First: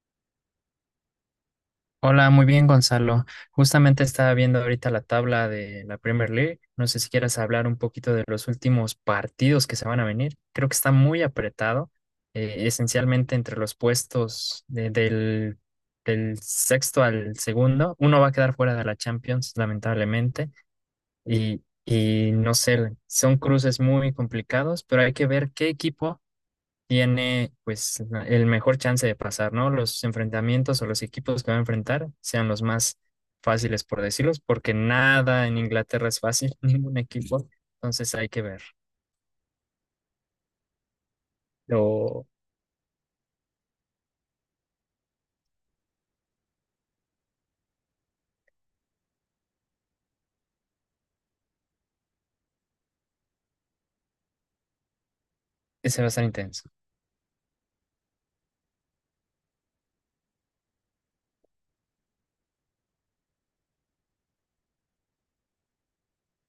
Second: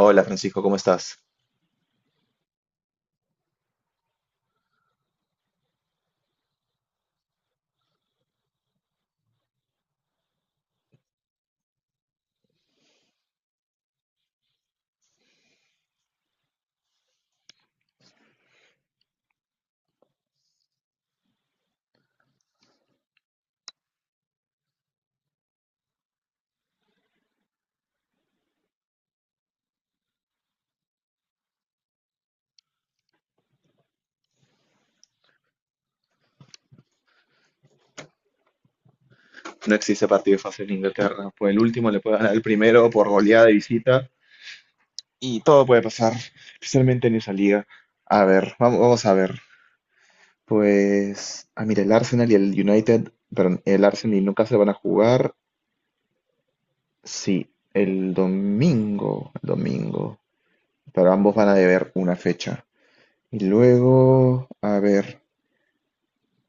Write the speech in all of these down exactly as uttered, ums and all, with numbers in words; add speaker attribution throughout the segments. Speaker 1: Hola Francisco, ¿cómo estás?
Speaker 2: Hola, muy bien, Gonzalo. Justamente estaba viendo ahorita la tabla de la Premier League. No sé si quieras hablar un poquito de los últimos partidos que se van a venir. Creo que está muy apretado, eh, esencialmente entre los puestos de- del, del sexto al segundo. Uno va a quedar fuera de la Champions, lamentablemente, y, y no sé, son cruces muy complicados, pero hay que ver qué equipo tiene pues el mejor chance de pasar, ¿no? Los enfrentamientos o los equipos que va a enfrentar sean los más fáciles, por decirlos, porque nada en Inglaterra es fácil, ningún equipo, entonces hay que ver.
Speaker 1: No existe partido fácil en Inglaterra. Pues el último le puede
Speaker 2: Lo...
Speaker 1: ganar el primero por goleada de visita y todo puede pasar, especialmente en esa liga. A ver, vamos, vamos a ver. Pues, ah, mira, el Arsenal y el United, perdón, el Arsenal y el Newcastle van a jugar,
Speaker 2: Ese va a estar intenso.
Speaker 1: sí, el domingo, el domingo, pero ambos van a deber una fecha. Y luego, a ver,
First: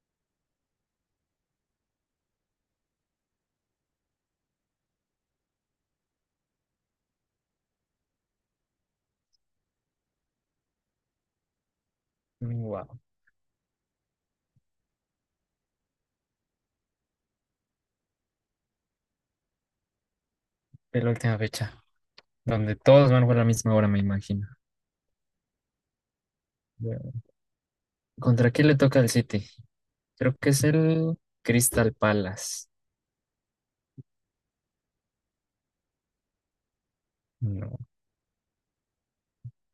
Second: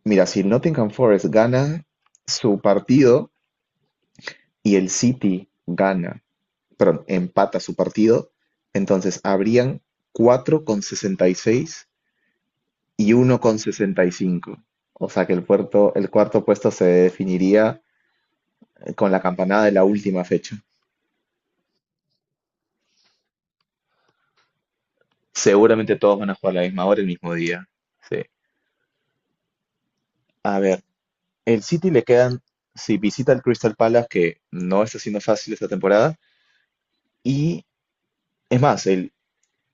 Speaker 1: mira, si el Nottingham Forest gana su partido y el City gana perdón, empata su partido, entonces habrían cuatro con sesenta y seis y
Speaker 2: Wow,
Speaker 1: y uno con sesenta y cinco. O sea que el puerto, el cuarto puesto se definiría con la campanada de la última fecha.
Speaker 2: es la última fecha, donde todos van a jugar a la misma hora, me imagino.
Speaker 1: Seguramente todos van a jugar a la misma hora el
Speaker 2: Bueno,
Speaker 1: mismo día. Sí.
Speaker 2: ¿contra quién le toca al City? Creo que
Speaker 1: A
Speaker 2: es
Speaker 1: ver,
Speaker 2: el
Speaker 1: el City
Speaker 2: Crystal
Speaker 1: le quedan,
Speaker 2: Palace.
Speaker 1: si visita el Crystal Palace, que no está siendo fácil esta temporada, y
Speaker 2: No.
Speaker 1: es más, el,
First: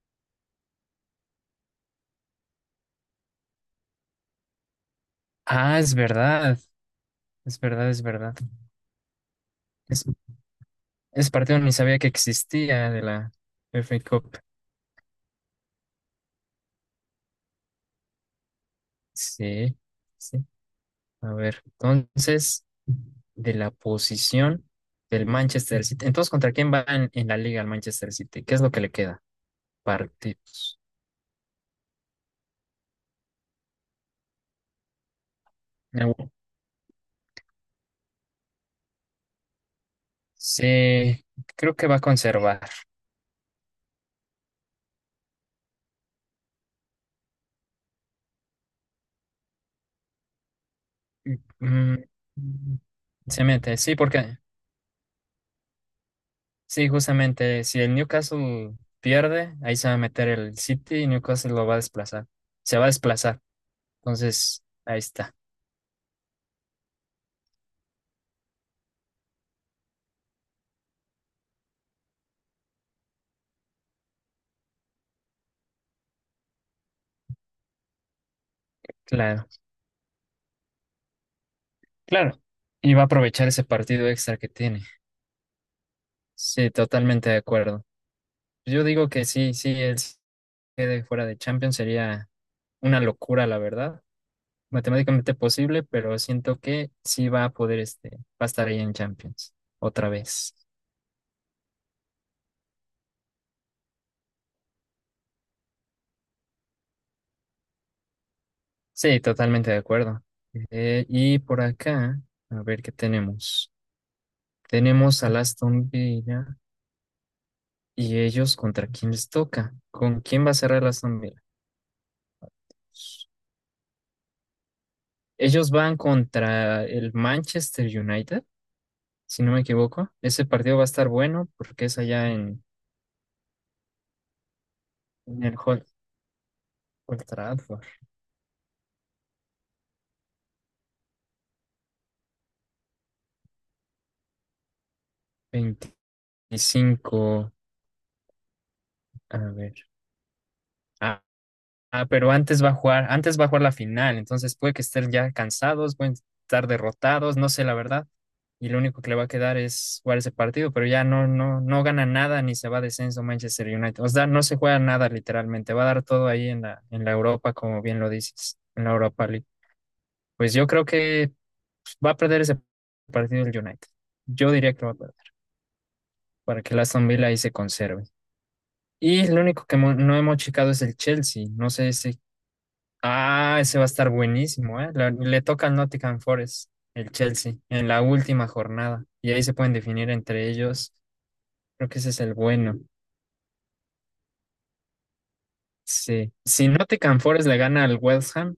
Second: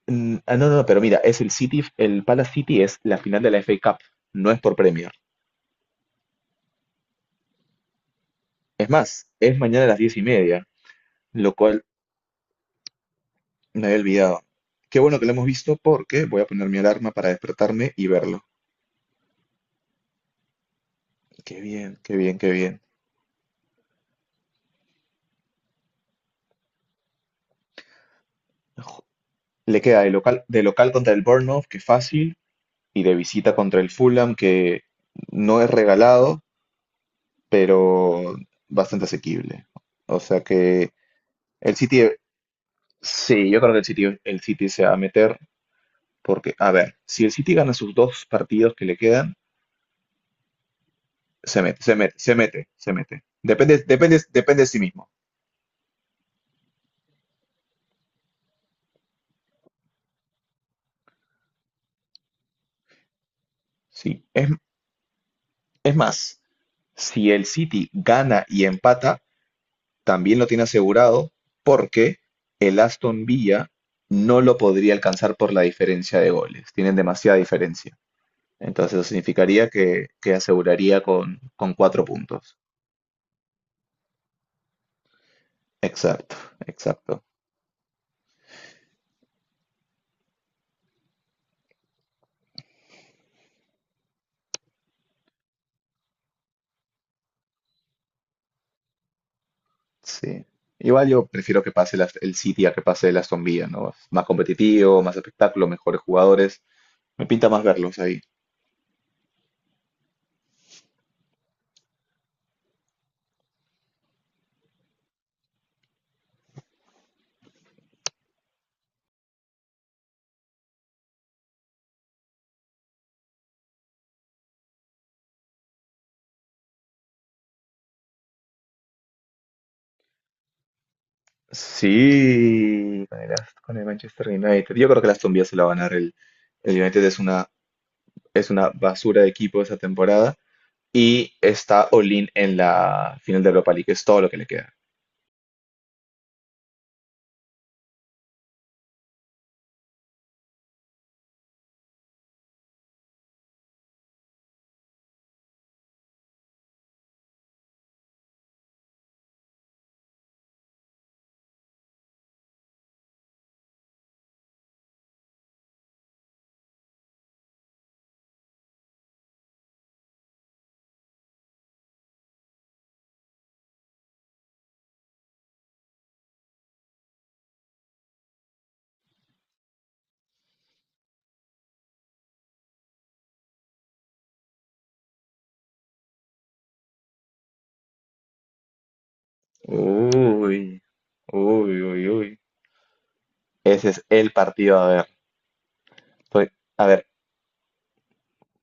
Speaker 1: mm, ah, no, no, no, pero mira, es el City, el Palace City es la final de la F A Cup, no es por premio.
Speaker 2: Ah, es verdad, es verdad, es verdad.
Speaker 1: Es más, es mañana a las
Speaker 2: Es
Speaker 1: diez y media,
Speaker 2: ese
Speaker 1: lo
Speaker 2: partido ni
Speaker 1: cual
Speaker 2: sabía que existía de la
Speaker 1: me
Speaker 2: F
Speaker 1: había
Speaker 2: A Cup.
Speaker 1: olvidado. Qué bueno que lo hemos visto porque voy a poner mi alarma para despertarme y verlo.
Speaker 2: Sí, sí. A ver,
Speaker 1: Qué bien, qué bien, qué
Speaker 2: entonces,
Speaker 1: bien.
Speaker 2: de la posición del Manchester City. Entonces, ¿contra quién va en, en la liga el Manchester City? ¿Qué es lo que le queda?
Speaker 1: Le queda de local, de
Speaker 2: Partidos.
Speaker 1: local contra el Bournemouth, que fácil, y de visita contra el Fulham, que no es
Speaker 2: Ah, bueno.
Speaker 1: regalado, pero bastante asequible. O sea que
Speaker 2: Sí, creo
Speaker 1: el
Speaker 2: que va a
Speaker 1: City,
Speaker 2: conservar.
Speaker 1: sí, yo creo que el City, el City se va a meter porque, a ver, si el City gana sus dos partidos que le quedan, se mete, se
Speaker 2: Mm,
Speaker 1: mete, se mete, se mete.
Speaker 2: se mete,
Speaker 1: Depende,
Speaker 2: sí,
Speaker 1: depende,
Speaker 2: porque,
Speaker 1: depende de sí mismo.
Speaker 2: sí, justamente, si el Newcastle pierde, ahí se va a meter el City y Newcastle lo va a desplazar. Se va a desplazar.
Speaker 1: Sí. Es,
Speaker 2: Entonces, ahí está.
Speaker 1: es más, si el City gana y empata, también lo tiene asegurado porque el Aston Villa no lo podría alcanzar por la diferencia de goles. Tienen demasiada diferencia. Entonces eso
Speaker 2: Claro,
Speaker 1: significaría que, que aseguraría con, con cuatro
Speaker 2: claro.
Speaker 1: puntos.
Speaker 2: Y va a aprovechar ese partido extra que tiene.
Speaker 1: Exacto,
Speaker 2: Sí,
Speaker 1: exacto.
Speaker 2: totalmente de acuerdo. Yo digo que sí, sí, él se quede fuera de Champions sería una locura, la verdad. Matemáticamente posible, pero siento que sí va a poder, este, va a estar ahí en Champions otra
Speaker 1: Sí.
Speaker 2: vez.
Speaker 1: Igual yo prefiero que pase el Ast- el City a que pase el Aston Villa, ¿no? Es más competitivo, más espectáculo, mejores jugadores. Me pinta más verlos ahí.
Speaker 2: Sí, totalmente de acuerdo. Eh, y por acá, a ver qué tenemos. Tenemos al Aston Villa y ellos contra quién les toca. ¿Con quién va a cerrar el Aston Villa? Ellos van contra el Manchester United, si no me equivoco. Ese partido va a estar bueno porque es allá en,
Speaker 1: Sí, con el, Ast- con el Manchester United. Yo creo que el Aston Villa
Speaker 2: en
Speaker 1: se
Speaker 2: el
Speaker 1: la va a
Speaker 2: Hol-
Speaker 1: ganar. El, el United es
Speaker 2: Old
Speaker 1: una,
Speaker 2: Trafford.
Speaker 1: es una basura de equipo esa temporada. Y está Olin en la final de Europa League, es todo lo que le queda.
Speaker 2: veinticinco. A ver. Ah, ah, pero antes va a jugar, antes va a jugar la final, entonces puede que estén ya cansados, pueden estar derrotados, no sé la verdad. Y lo único que le va a quedar es jugar ese partido, pero ya no, no, no gana nada ni se va a descenso Manchester United. O sea, no se juega nada literalmente, va a dar todo ahí en la, en la Europa, como bien lo dices, en la Europa. Pues yo creo que va a perder ese partido el United. Yo diría que lo va a perder para que el Aston Villa ahí se conserve. Y lo único que mo- no hemos checado es el Chelsea. No sé si. Ah, ese va a estar buenísimo, ¿eh? La- Le, toca al Nottingham Forest, el Chelsea, en la última jornada. Y ahí se pueden definir entre
Speaker 1: Uy,
Speaker 2: ellos.
Speaker 1: uy,
Speaker 2: Creo que
Speaker 1: uy,
Speaker 2: ese es el
Speaker 1: uy.
Speaker 2: bueno.
Speaker 1: Ese es el partido a ver.
Speaker 2: Sí.
Speaker 1: Estoy-
Speaker 2: Si
Speaker 1: a ver,
Speaker 2: Nottingham Forest le gana al West Ham,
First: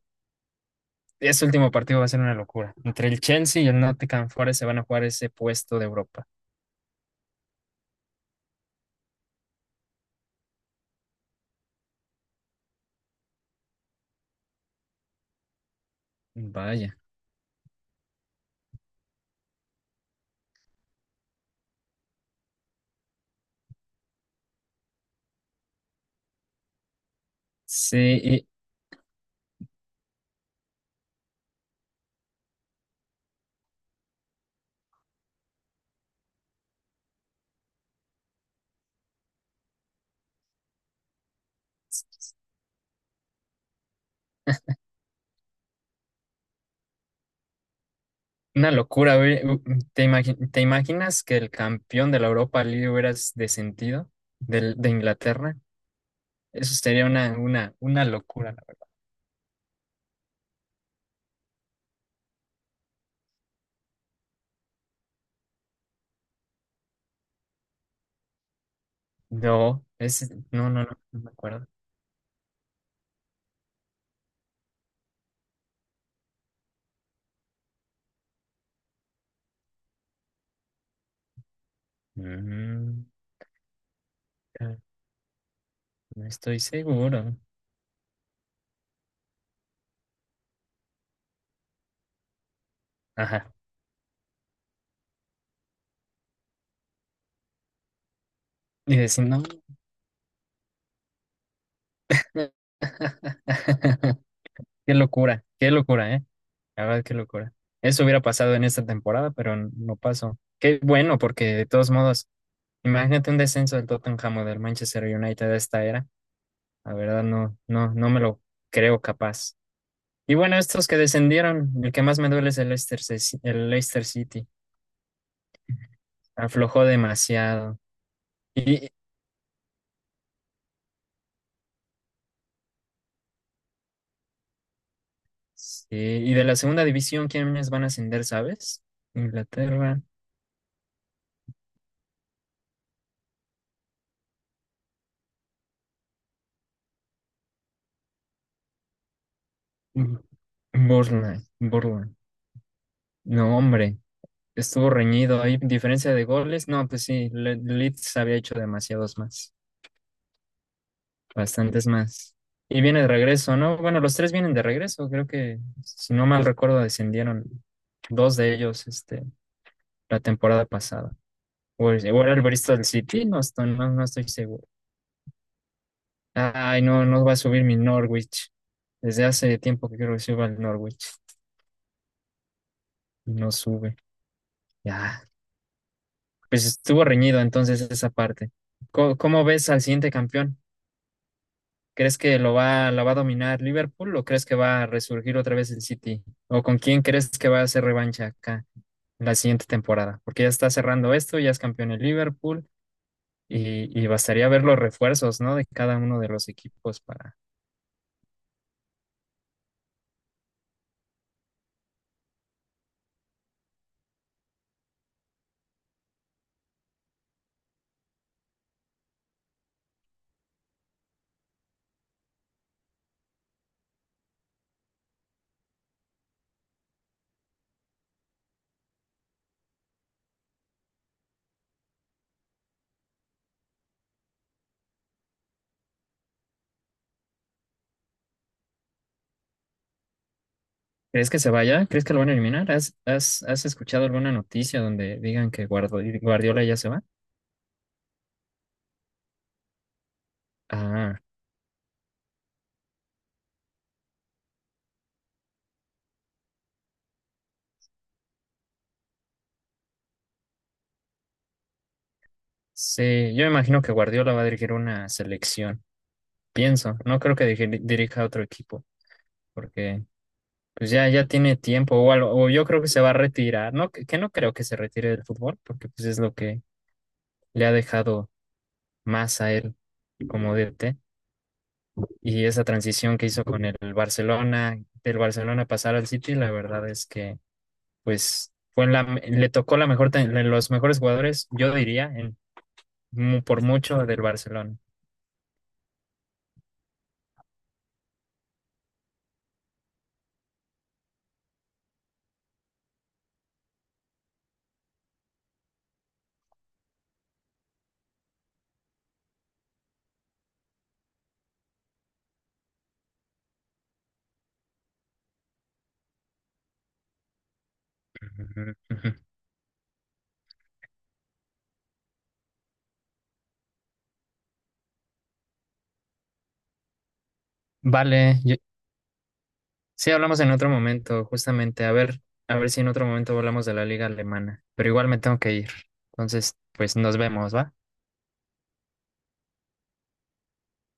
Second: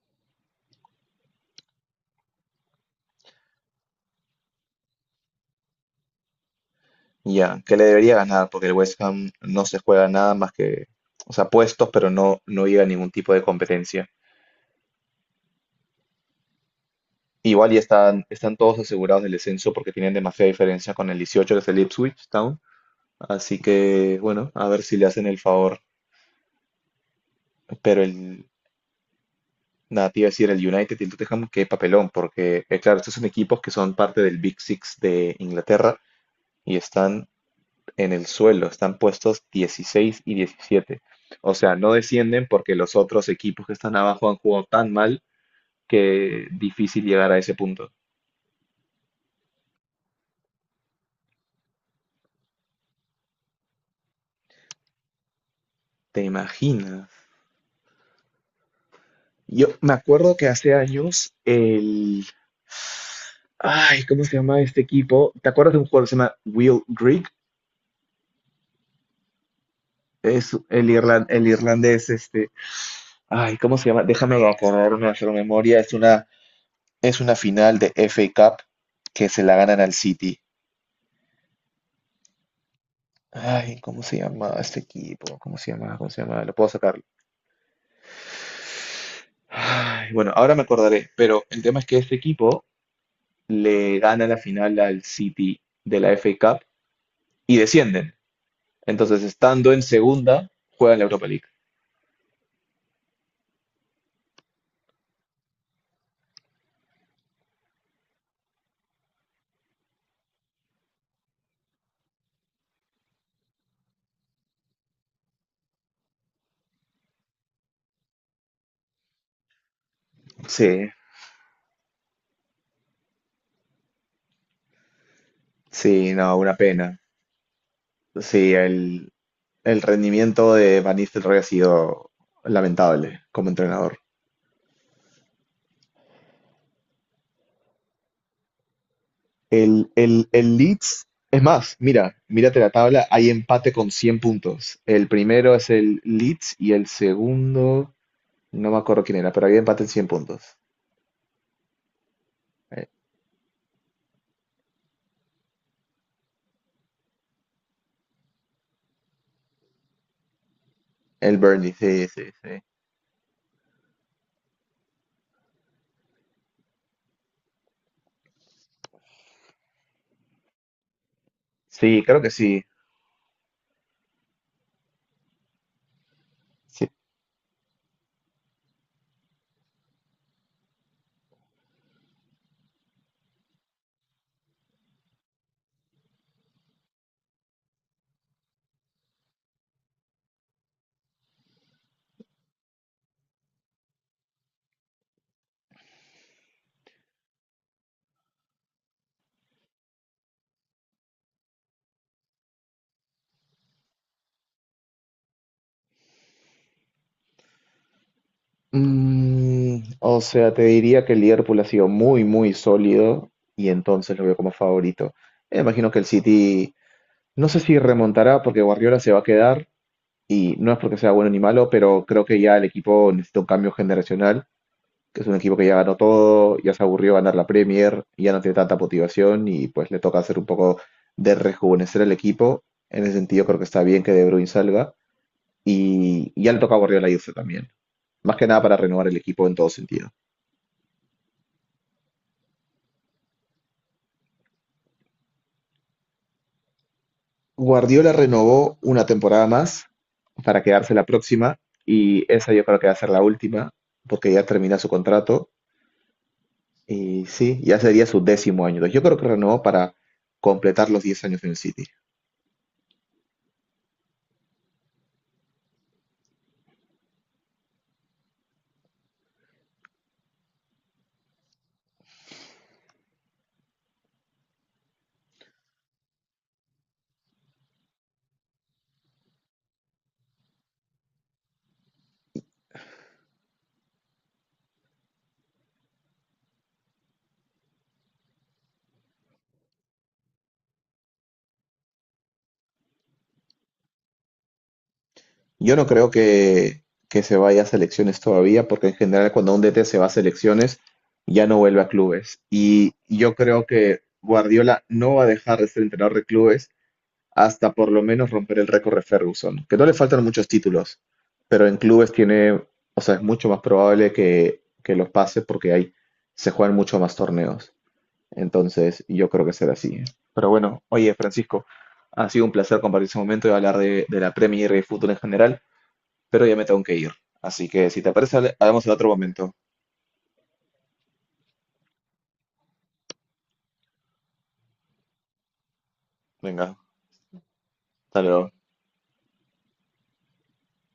Speaker 2: ese último partido va a ser una locura. Entre el Chelsea y el Nottingham Forest se van a jugar ese puesto de Europa.
Speaker 1: ya, que le debería ganar, porque el West Ham no se juega nada más que, o sea, puestos, pero no, no llega a ningún tipo de competencia.
Speaker 2: Vaya.
Speaker 1: Igual ya están, están todos asegurados del descenso porque tienen demasiada diferencia con el dieciocho, que es el Ipswich Town. Así que, bueno, a ver si le hacen el favor. Pero
Speaker 2: Sí,
Speaker 1: el, nada, te iba a decir, el United y el Tottenham, qué papelón, porque, eh, claro, estos son equipos que son parte del Big Six de Inglaterra y están en el suelo, están puestos dieciséis y diecisiete. O sea, no descienden porque los otros equipos que están abajo han jugado tan mal que difícil llegar a ese punto.
Speaker 2: una locura, güey. ¿Te imagi- te imaginas que el campeón de la Europa League hubiera descendido del- de Inglaterra?
Speaker 1: ¿Te
Speaker 2: Eso sería
Speaker 1: imaginas?
Speaker 2: una, una, una locura, la verdad.
Speaker 1: Yo me acuerdo que hace años el... Ay, ¿cómo se llama este equipo? ¿Te acuerdas de un jugador que se llama Will Grigg?
Speaker 2: No, es,
Speaker 1: Es
Speaker 2: no, no,
Speaker 1: el,
Speaker 2: no, no
Speaker 1: irlan-
Speaker 2: me
Speaker 1: el
Speaker 2: acuerdo.
Speaker 1: irlandés, este... Ay, ¿cómo se llama? Déjame acordarme, hacer memoria. Es una, es una final de F A Cup que se la ganan al City.
Speaker 2: Mm,
Speaker 1: Ay, ¿cómo se llama
Speaker 2: ah,
Speaker 1: este equipo? ¿Cómo se llama? ¿Cómo se
Speaker 2: no
Speaker 1: llama? Lo
Speaker 2: estoy
Speaker 1: puedo sacar.
Speaker 2: seguro.
Speaker 1: Ay, bueno, ahora me acordaré, pero el tema es que este equipo
Speaker 2: Ajá.
Speaker 1: le gana la final al City de la F A Cup y descienden.
Speaker 2: Y
Speaker 1: Entonces,
Speaker 2: decir, no.
Speaker 1: estando en segunda, juega en la Europa League.
Speaker 2: Qué locura, qué locura, ¿eh? La verdad, qué locura. Eso hubiera pasado en esta temporada, pero no pasó. Qué bueno, porque de todos modos, imagínate un descenso del Tottenham o del Manchester United de esta era. La verdad no, no, no me lo creo capaz. Y bueno, estos
Speaker 1: Sí,
Speaker 2: que descendieron, el que más me duele es el Leicester, Ce- el Leicester City.
Speaker 1: sí, no, una
Speaker 2: Aflojó
Speaker 1: pena.
Speaker 2: demasiado.
Speaker 1: Sí,
Speaker 2: Y,
Speaker 1: el, el rendimiento de Van Nistelrooy ha sido lamentable como entrenador.
Speaker 2: sí, y de la segunda división, ¿quiénes van a ascender, sabes?
Speaker 1: El,
Speaker 2: Inglaterra,
Speaker 1: el, el Leeds, es más, mira, mírate la tabla, hay empate con cien puntos. El primero es el Leeds y el segundo, no me acuerdo quién era, pero había empate en cien
Speaker 2: mm.
Speaker 1: puntos.
Speaker 2: Burnley Bournemouth.
Speaker 1: Eh,
Speaker 2: No, hombre, estuvo reñido. Hay diferencia de goles. No, pues sí, Le- Leeds había hecho demasiados más.
Speaker 1: El Burnley,
Speaker 2: Bastantes
Speaker 1: sí, sí,
Speaker 2: más.
Speaker 1: sí.
Speaker 2: Y viene de regreso, ¿no? Bueno, los tres vienen de regreso, creo que, si no mal recuerdo, descendieron dos de ellos este, la temporada pasada. O,
Speaker 1: Sí,
Speaker 2: es- o
Speaker 1: creo que
Speaker 2: era el
Speaker 1: sí.
Speaker 2: Bristol City, no estoy, no, no estoy seguro. Ay,
Speaker 1: Sí,
Speaker 2: no, no va a subir mi Norwich. Desde hace tiempo que quiero que suba el Norwich y no sube. Ya, pues estuvo reñido entonces esa parte. ¿Cómo, cómo ves al siguiente campeón? ¿Crees que lo va, la va a dominar Liverpool o crees que va a resurgir otra vez el City? ¿O con quién crees que va a hacer revancha acá la siguiente temporada? Porque ya está cerrando esto, ya es campeón el Liverpool y, y bastaría ver los refuerzos, ¿no? De cada uno de los equipos para...
Speaker 1: Mm, o sea, te diría que el Liverpool ha sido muy, muy sólido y entonces lo veo como favorito. Me imagino que el City, no sé si remontará porque Guardiola se va a quedar y no es porque sea bueno ni malo, pero creo que ya el equipo necesita un cambio generacional, que es un equipo que ya ganó todo, ya se aburrió ganar la Premier, ya no tiene tanta motivación y pues le toca hacer un poco de rejuvenecer el equipo. En ese sentido creo que está bien que De Bruyne salga y ya le toca a Guardiola irse también. Más que nada para renovar el equipo en todo sentido.
Speaker 2: ¿Crees que se vaya? ¿Crees que lo van a eliminar? ¿Has, has, has escuchado alguna noticia donde digan que Guardo- Guardiola ya se va?
Speaker 1: Guardiola renovó una temporada más para quedarse la
Speaker 2: Ah,
Speaker 1: próxima y esa yo creo que va a ser la última porque ya termina su contrato y sí, ya sería su décimo año. Entonces, yo creo que renovó para completar los diez años en el City.
Speaker 2: sí, yo imagino que Guardiola va a dirigir una selección, pienso. No creo que dirija dirija a otro equipo porque pues ya, ya tiene tiempo o algo, o yo creo que se va a retirar, ¿no? Que, que no creo que se retire del fútbol, porque pues es lo que le ha dejado más a él como D T. Y esa transición que hizo con el Barcelona, del Barcelona pasar al City, la verdad es que pues fue la, me- le tocó la mejor, tan- de los mejores jugadores, yo diría, en, mu- por mucho del Barcelona.
Speaker 1: Yo no creo que, que se vaya a selecciones todavía porque en general cuando un D T se va a selecciones ya no vuelve a clubes y yo creo que Guardiola no va a dejar de ser entrenador de clubes hasta por lo menos romper el récord de Ferguson, que no le faltan muchos títulos, pero en clubes tiene, o sea, es mucho más probable que, que los pase porque hay, se juegan mucho más torneos.
Speaker 2: Ujú,
Speaker 1: Entonces,
Speaker 2: ujú.
Speaker 1: yo creo que será así. ¿Eh? Pero bueno, oye, Francisco, ha sido un placer compartir ese momento y hablar de, de la Premier y de fútbol en general, pero ya me tengo que ir. Así que si te parece,
Speaker 2: Vale,
Speaker 1: hable- hablamos en otro momento.
Speaker 2: sí, hablamos en otro momento, justamente. A ver, a ver si en otro momento hablamos de la liga alemana. Pero igual me tengo que ir. Entonces,
Speaker 1: Venga,
Speaker 2: pues nos vemos, ¿va?
Speaker 1: hasta luego.